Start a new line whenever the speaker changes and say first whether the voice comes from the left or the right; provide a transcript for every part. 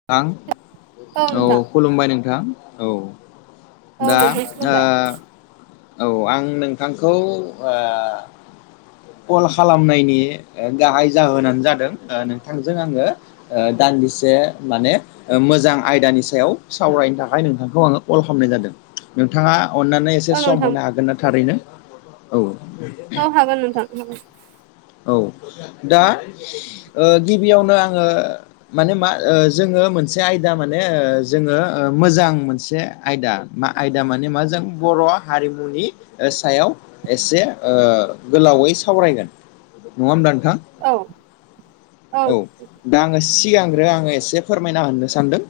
left: नोंथां औ खुलुमबाय नोंथां औ
right: औ
left: दा
right: नोंथां खुलुमबाय
left: औ आं नोंथांखौ कल खालामनायनि गाहाय जाहोनानो जादों नोंथांजों आङो दान्दिसे माने मोजां आयदानि सायाव सावरायनो थाखाय नोंथांखौ आङो कल खालामनाय जादों नोंथाङा अननानै एसे
right: औ
left: सम
right: नोंथां
left: हरनो हागोन ना थारैनो औ
right: औ हागोन नोंथां हागोन
left: औ दा गिबियावनो आङो माने मा जोङो मोनसे आयदा माने जोङो मोजां मोनसे आयदा मा आयदा माने मा जों बर' हारिमुनि सायाव एसे गोलावै सावरायगोना नङा होनबा नोंथां
right: औ
left: औ दा आङो सिगांग्रो आङो एसे फोरमायना होननो सानदों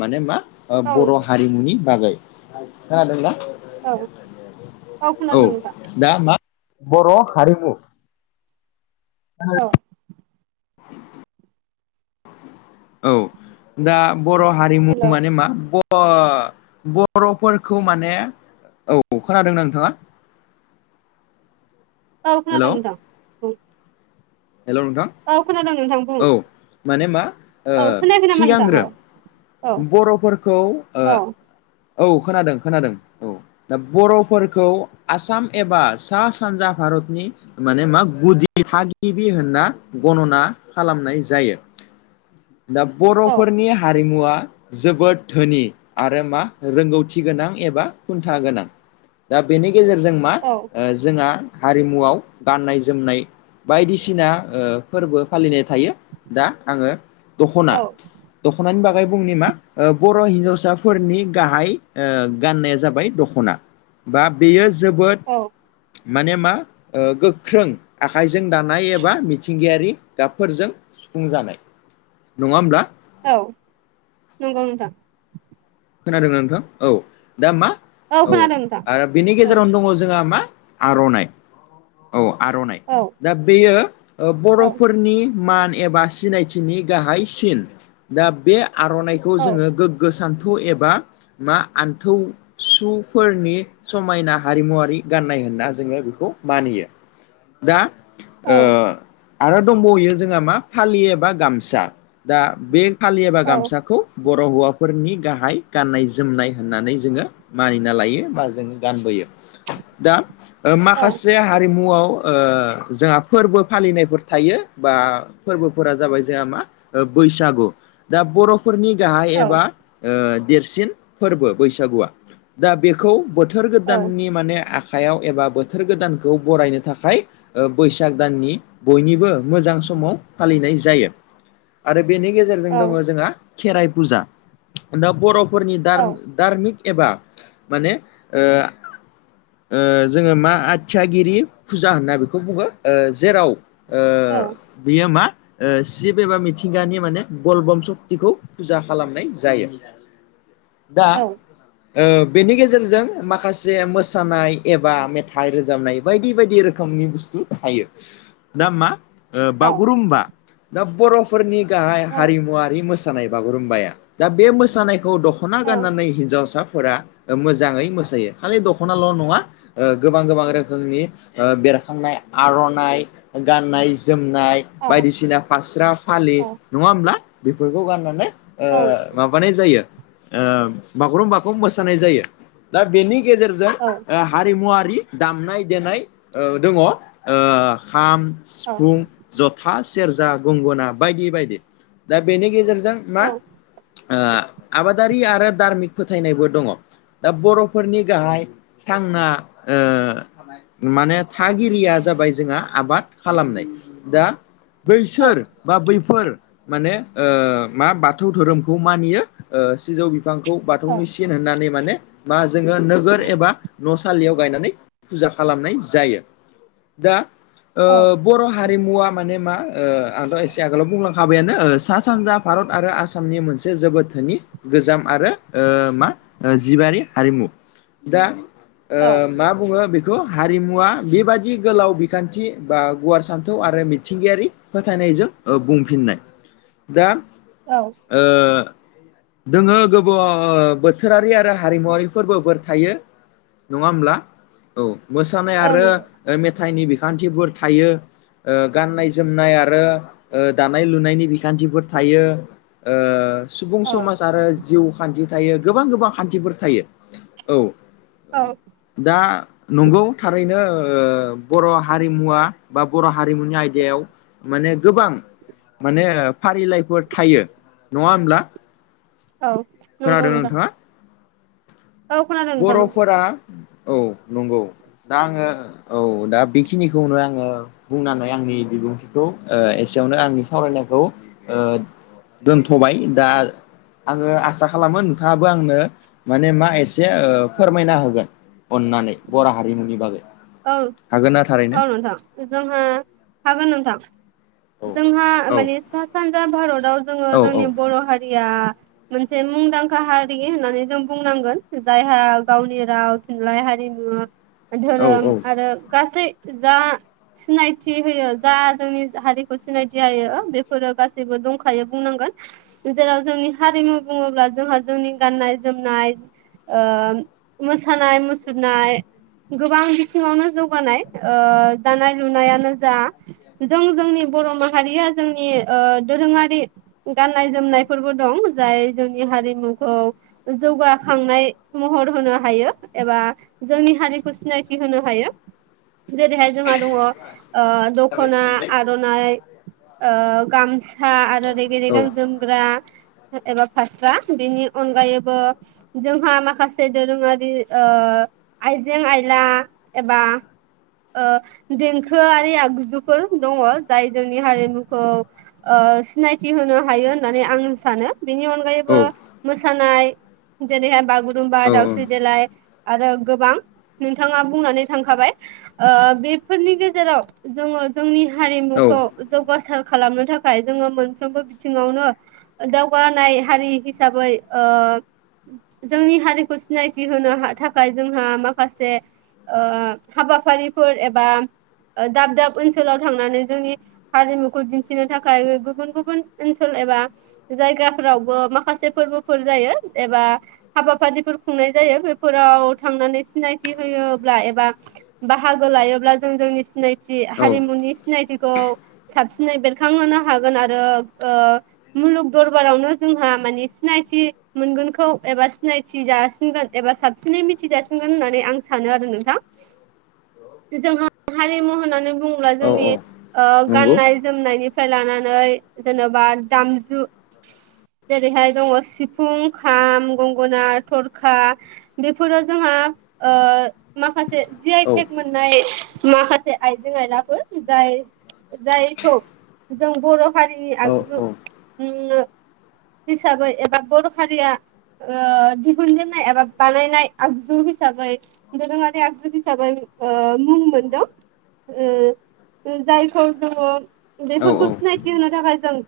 left: माने मा ओ
right: औ
left: बर'
right: नोंथां
left: हारिमुनि बागै खोनादों ना?
right: औ औ खोनादों नोंथां।
left: दा मा बर' हारिमुओ
right: औ
left: [unintelligible] औ दा बर' हारिमु
right: हेलौ
left: माने मा? अ बर'फोरखौ माने औ खोनादों नोंथाङा?
right: अ‌ औ खोनादों नोंथां। बुं
left: हेल' नोंथां
right: औ खोनादों नोंथां बुं
left: औ माने मा
right: औ खोनायाखै नामा नोंथां औ
left: सिगांग्रो
right: औ
left: बर'फोरखौ ओ
right: औ
left: औ खोनादों खोनादों औ। दा बर'फोरखौ आसाम एबा सा सानजा भारतनि मा माने मा गुदि थागिबि होनना गनना खालामनाय जायो। दा
right: औ
left: बर'फोरनि हारिमुवा जोबोद धोनि आरो मा रोंगौथि गोनां एबा खुन्था गोनांओ दा बेनि गेजेरजों मा
right: औ
left: जोंहा हारिमुआव गाननाय-जोमनाय। बादिसिना फोरबो फालिनाय थायो दा आङो। दखना
right: औ
left: दखनानि बा बुंनि मा बर' हिनजावसाफोरनि गाहाइ गाननाया जाबाय दख'ना हो बा बेयो जोबोद
right: औ।
left: माने मा ओ ओ गोख्रों आखाइजों दानाय एबा मिथिंगायारि गाबफोरजों अ सुफुं जानाय नङा होमब्ला।
right: औ नंगौ नोंथां।
left: खोनादों नोंथां औ दा मा औ
right: खोनादों नोंथां
left: आरो बेनि
right: औ
left: गेजेरावनो दङ जोंहा मा। आर'नाइ औ आर'नाइ दा
right: औ।
left: दा बेयो
right: औ
left: बर'फोरनि मान ए एबा सिनायथिनि गाहाय सिन दा बे आर'नाइखौ
right: औ
left: जोङो गोग्गो सान थौ एबा मा आन्थौ सुफोरनि अ समायना हारिमुवरारि गाननाय होनना जोङो बेखौ मानियो। दा
right: औ
left: ओ आरो दंबावहोयो जोंहा मा फालियो एबा गामसा दा बे फालि एबा
right: औ
left: गामसाखौओ बर' हौवाफोरनि गाहाइ गाननाय-जोमनाय होननानै जोङो मानिना लायो बा जोङो गानबोयो। दा
right: औ
left: माखासे ओ हारिमुआव ओ जोंहा फोरबो फालिनायफोर थायो बा ओ फोरबोफोरा जाबाय जोंहा मा बैसागु दा बर' फोरनि गाहाइ
right: औ
left: एबा देरसिन फोरबो बैसागुओ दा बेखौ बोथोर
right: औ
left: गोदाननि माने आखा खायाव एबा बोथोर गोदानखौ बरायनो थाखाय बैसाग दाननि बयनिबो मोजां समाव फालिनाय जायो आरो बेनि गेजेरजों दङ
right: औ
left: जोंहा खेराइ फुजा। दा बर'फोरनि धारमिक एबा माने ओ बे ओ जोङो मा आथियागिरि फुजा होनना बेखौ बुङो जेरावो ओ बेयो मा शिब एबा मिथिंगानि माने गलबम सक्तिखौ फुजा खालामनायो। जायो दा ओ बेनि गेजेरजों माखासे मोसानाय एबा मेथाइ रोजाबनाय बायदि बायदि रोखोमनि बुस्थु थायो। दा मा ओ बागुरुम्बा दा बर'फोरनि गाहाय हारिमुवारि मोसानाय बागुरुम्बाया। दा बे मोसानायखौ दख'ना गाननानै हिनजावसाफोरा मोजाङै मोसायो खालि दख'नाल' नङा गोबां गोबां रोखोमनि ओ बेरखांनाय आर'नाइ गाननाय जोमनाय। बायदिसिना फास्रा फालि नङा होमब्ला बेफोरखौ गाननानै ओ माबानाय जायो ओ बागुरुम्बाखौ मोसानाय जायो। दा बेनि गेजेरजों
right: औ।
left: ओ हारिमुवारि दामनाय देनाय दङ खाम
right: औ
left: सिफुं, जथा, सेरजा, गंगना बायदि बायदि। दा बेनि गेजेरजों
right: औ
left: मा आ आबादारि आरो दार्मिक फोथायनायबो दङ। दा बर'फोरनि गाहाय थांना माने थागिरिया जाबाय जोंहा आबाद खालामनाय। दा
right: औ
left: बैसोर बा बैफोर माने मा बाथौ धोरोमखौ खौ मानियो सिजौ बि खौ
right: औ
left: बाथौनि सिन होननानै माने बा जोङो नोगोर एबा न थालियाव गायनानै फुजा खालामनाय जायो। दा
right: औ
left: बर' हारिमुवा माने मा। ओ आंथ' एसे आगोलाव बुंलांखाबायानो सा सानजा भारत आरो आसामनि मोनसे सासे जोबोथोनि गोजाम आरो मा जिबारि हारिमु। दा
right: औ
left: मा बुङो बेखौ। ओ बे खौ हारिमुवा बेबादि गोलाव बिखान्थि बा गुवार सान्थौ आरो मिथिंगायारि फोथायनायजों बुंफिननाय दा
right: औ।
left: ओ। दोङो गोबाव ओ बोथोरारि आरो हारिमुवारिफोर थायो। नङा होमब्ला औ मोसानाय
right: औ
left: आरो
right: नंगौ
left: मेथाइनि बिखान्थिफोर थायो। ओ गाननाय जोमनाय आरो दानाय लुनायनि बिखान्थिफोर थायो। ओ। सुबुं
right: औ
left: समाज आरो जिउ खान्थि थायो गोबां गोबां खान्थिफोर थायो। औ।
right: औ।
left: दा नंगौ थारैनो बर' हारिमुवा बा बर' हारिमुनि आयदायाव माने गोबां। माने फारिलाइफोर थायो नङा होमब्ला।
right: औ। नंगौ
left: खोनादों
right: नोंथां
left: नोंथाङा।
right: औ खोनादों नोंथां नंगौ
left: बर'फोरा औ नंगौ दा आङो औ दा बेखिनिखौनो आङो बुंनानै आंनि बिबुंथिखौ ओ एसेयावनो आंनि सावरायनायखौ ओ दोनथ'बाय दा आङो आसा खालामो नोंथाङाबो आंनो माने मा एसे से फोरमायना होगोन अननानै बर' हारिमुनि बागै।
right: औ
left: हागोन ना थारैनो
right: औ नोंथां जोंहा हागोन नोंथां।
left: औ
right: जोंहा
left: औ
right: माने सा सानजा भारताव जोङो
left: औ औ
right: जोंनि बर' हारिया मोनसे मुंदांखा हारि होननानै जों बुंनांगोन जायहा गावनि राव थुनलाइ हारिमु
left: औ
right: धोरोम
left: औ
right: आरो गासै जा सिनायथि होयो जा जोंनि हारिखौ सिनायथि होयो बेफोरो गासैबो दंखायो बुंनांगोन। जेराव जोंनि हारिमु बुङोब्ला जोंहा जोंनि गाननाय जोमनाय। ओ मोसानाय मुसुरनाय गोबां सिङावनो जौगानाय दानाय लुनायानो जा जों जोंनि बर' माहारिया जोंनि दोरोङारि। गाननाय-जोमनायफोरबो दं जाय जोंनि हारिमुखौ जौगाखांनाय महर होनो हायो एबा जोंनि हारिखौ सिनायथि होनो हा जेरैहाय जोंहा दङ दखना,
left: औ
right: आर'नाइ गामसा आरो रेगे-रेगां जोमग्रा एबा फास्रा बेनि अनगायैबो। जोंहा माखासे दोरोङारि आइजें आयला एबा देंखोयारि आगजुफोर दङ जाय जोंनि हारिमुखौ सिनायथि होनो हायो होननानै आं सानो। बेनि अनगायैबो मोसानाय जेरैहाय बागुरुम्बा दाउस्रि देलायो आरो गोबां नोंथाङा बुंनानै थांखाबाय ओ बेफोरनि गेजेरावो जोङो जोंनि
left: औ
right: हारिमुखौ जौगासार खालामनो थाखाय जोङो मोनफ्रोमबो बिथिङावनो दावगानाय हारि हिसाबै ओन जोंनि हारिखौ सिनायथि होनो थाखाय जोंहा माखासे ओ हाबाफारिफोर एबा दाब दाब ओनसोलाव थांनानै जोंनिओ हारिमुखौ दिन्थिनो थाखाय गुबुन गुबुन ओनसोल एबा ओ जायगाफोरावबो ए माखासे फोरबोफोर जायो एबा हाबाफारिफोर खुंनाय जायो बेफोराव थांनानै सिनायथि होयो। ब्ला एबा बाहागो लायोब्ला जों जोंनि सिनायथि
left: औ
right: हारिमुनि सिनायथिखौओ साबसिनै बेरखांहोनो हागोन आरो ओ ओ मुलुग दरबारावनो जोंहा माने सिनायथि मोनगोनखौ एबा सिनायथि जासिनगोन एबा साबसिनै मिथिज जासिनगोन होननानै आं सानो आरो। नोंथां जोंहा हारिमु होननानै बुङोब्ला
left: औ
right: जोंनि
left: औ नंगौ
right: गाननाय-जोमनायनिफ्राय लानानै जेनेबा दामजु जेरैहाय दङ सिफुं, खाम, गंगोन, थरखा बेफोरो जोंहायो माखासे जि आइ
left: औ
right: टेक मोननाय माखासे आइजें आयलाफोर जायो जायखौ जों बर' हारिनि
left: औ
right: आगजु
left: औ
right: ओ हिसाबै एबा बर' हारिया ओ आ दिफुनजेननाय एबा बानायनाय आगजु हिसाबैबो दोरोङारि आगजु हिसाबै ओ मुं मोनदों। जायखौ जोङो बेफोरखौ
left: औ
right: सिनायथि होनो थाखाय जों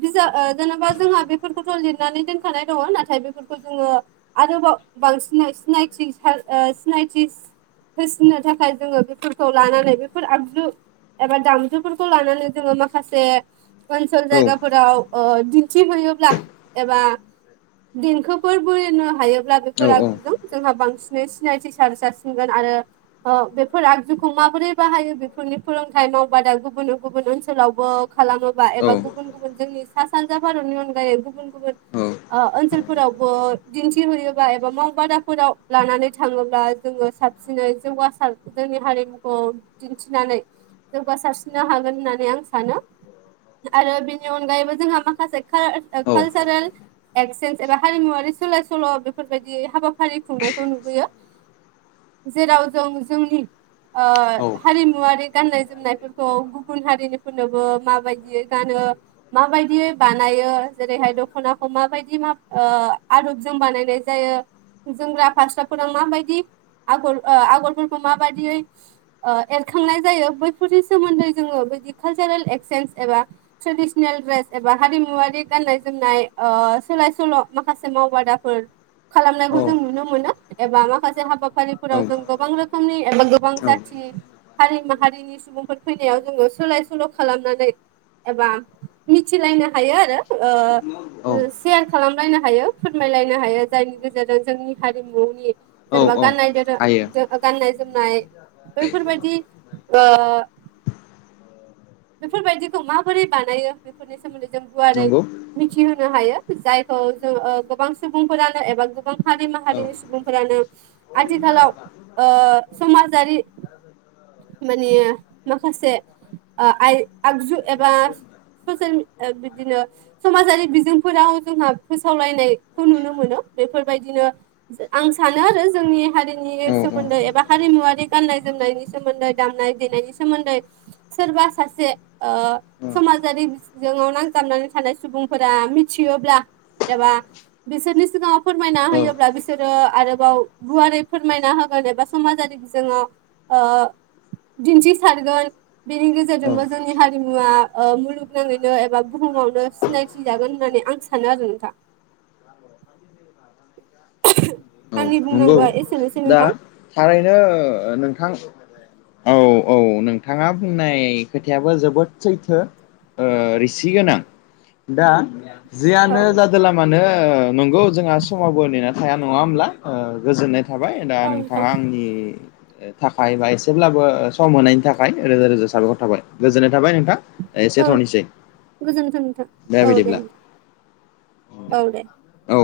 right: बिजाब जेनेबा जोंहा बेफोरखौथ' लिरनानै दोनखानाय दङ नाथाय बेफोरखौ जोङो आरोबाव बांसिन सिनायथि सा ओ सिनायथिसो होसिननो थाखाय जोङो बेफोरखौ लानानै बेफोर आगजु एबा दामजुफोरखौ लानानै जोङो माखासे ओनसोल
left: औ
right: जायगाफोराव ओ दिन्थिहैयोब्ला एबा देंखोफोर बोयोनो हायो। अब्ला बेफोर
left: औ औ
right: आगजुजों जोंहा बांसिनै सिनायथि सार जारसिनगोन आरो। बेफोर आगजुखौ माबोरै बाहायो बेफोरनि फोरोंथायाइ मावबा दा गुबुननो गुबुन ओनसोलावो खालामोबा
left: औ
right: एबा गुबुन गुबुन जोंनि सा सानजा भारतनि अनगायै गुबुन गुबुन। आ ओनसोलफोरावबो दिन्थिहरयोबा एबा मावबादाफोरावो लानानै थाङोब्ला जोङो साबसिनै जौगासार जोंनि हारिमुखौ दिन्थिनानै नो जौगासारसिननो हागोन होननानै आं सानो आरो बिनि अनगायैबो जोंहा माखासे कालचार एक्चन एबा हारिमुवारि सोलाय सोल' बेफोरबादि हाबाफारि ओ खुंनायखौ नुबोयो जेराव जों जोंनि आ हारिमुवारि। गाननाय जोमनायफोरखौ गुबुन हारिनिफोरनोबो माबायदि गानो। माबायदियै बानायो जेरैहाय दख'नाखौ माबादि मा आदबजों बानायनाय जायो। जोमग्रा फास्राफोरा माबायदि आगर आगरफोरखौ माबादियै एरखांनाय जायो बैफोरनि सोमोन्दै जोङो बिदि कालसारेल एक्सेन्ज एबा ट्रेदिसनेल ड्रेस एबा हारिमुवरारि गाननाय जोमनाय आ सोलाय सोल' माखासे मावबादा फोर खालामनायखौ जों नुनो मोनो एबा माखासे
left: औ
right: हाबाफारिफोराव जों गोबां रोखोमनि एबा गोबां जाथि हारि माहारिनि [unintelligible] सुबुंफोर फैनायाव जोङो सोलाय सोल' खालामनानै। एबा मिथिलायनो हायो आरो ओ
left: औ
right: सेयार खालामलायनो हायो फोरमायलायनो हायो जायनि गेजेरजों जोंनि हारिमुनि
left: औ
right: जेनेबा गाननाय
left: हायो
right: गाननाय-जोमनाय बैफोरबादि ओ बेफोरबायदिखौ माबोरै बानायो बेफोरनि सोमोन्दै जों गुवारै
left: नंगौ
right: मिथिहोनो हायो जायखौ जों गोबां सुबुंफोरानो एबा गोबां हारि
left: औ
right: माहारिनि सुबुंफोरानो आथिखालाव ओ समाजारि माने माखासे ओ आइ आगजु एबा खौ जों ओ बिदिनो ओ समाजारि बिजोंफोराव जोंहा फोसावलायनायखौ नुनो मोनो बेफोरबादिनो आं सानो आरो जोंनि हारिनि
left: औ
right: सोमोन्दै एबा हारिमुवरारि गानाय-जोमनायनि सोमोन्दै। दामनाय-देनायनि सोमोन्दै सोरबा सासे ओ
left: औ
right: समाजारि बिजोङाव नांजाबनानै थानाय सुबुंफोरा मिथियोब्ला एबा बिसोरनि सिगाङाव फोरमायना होयोब्ला बिसोरो सोरो आरोबाव गुवारै फोरमायना होगोन एबा समाजारि बिजोङाव ओ दिन्थि सारगोन बेनि गेजेरजोंबो जोंनि हारिमुवा ओ मुलुगनाङैनो एबा बुहुमावनो सिनायथि जागोन होननानै आं सानो आरो नोंथां।
left: [inaudible] ओ औ
right: आंनि
left: नंगौ
right: बुंनांगौआ एसेनोसै
left: दा
right: नोंथां
left: थारैनो नोंथां औ औ नोंथाङा बुंनाय खोथायाबो जोबोद सैथो। आ रिसि गोनां दा
right: औ
left: जियानो जादोला मानो नंगौ जोंहा समावबो नेनानै थाया नङा होमब्ला ओ गोजोननाय थाबाय दा
right: औ नोंथां
left: नोंथाङा आंनिआ थाखाय बा एसेब्लाबो सम होनायनि थाखाय रोजा रोजा साबायख'र थाबाय गोजोननाय थाबाय नोंथां। एसे
right: औ
left: एसेथ'निसै।
right: गोजोन्थों नोंथां औ दे औ दे।
left: औ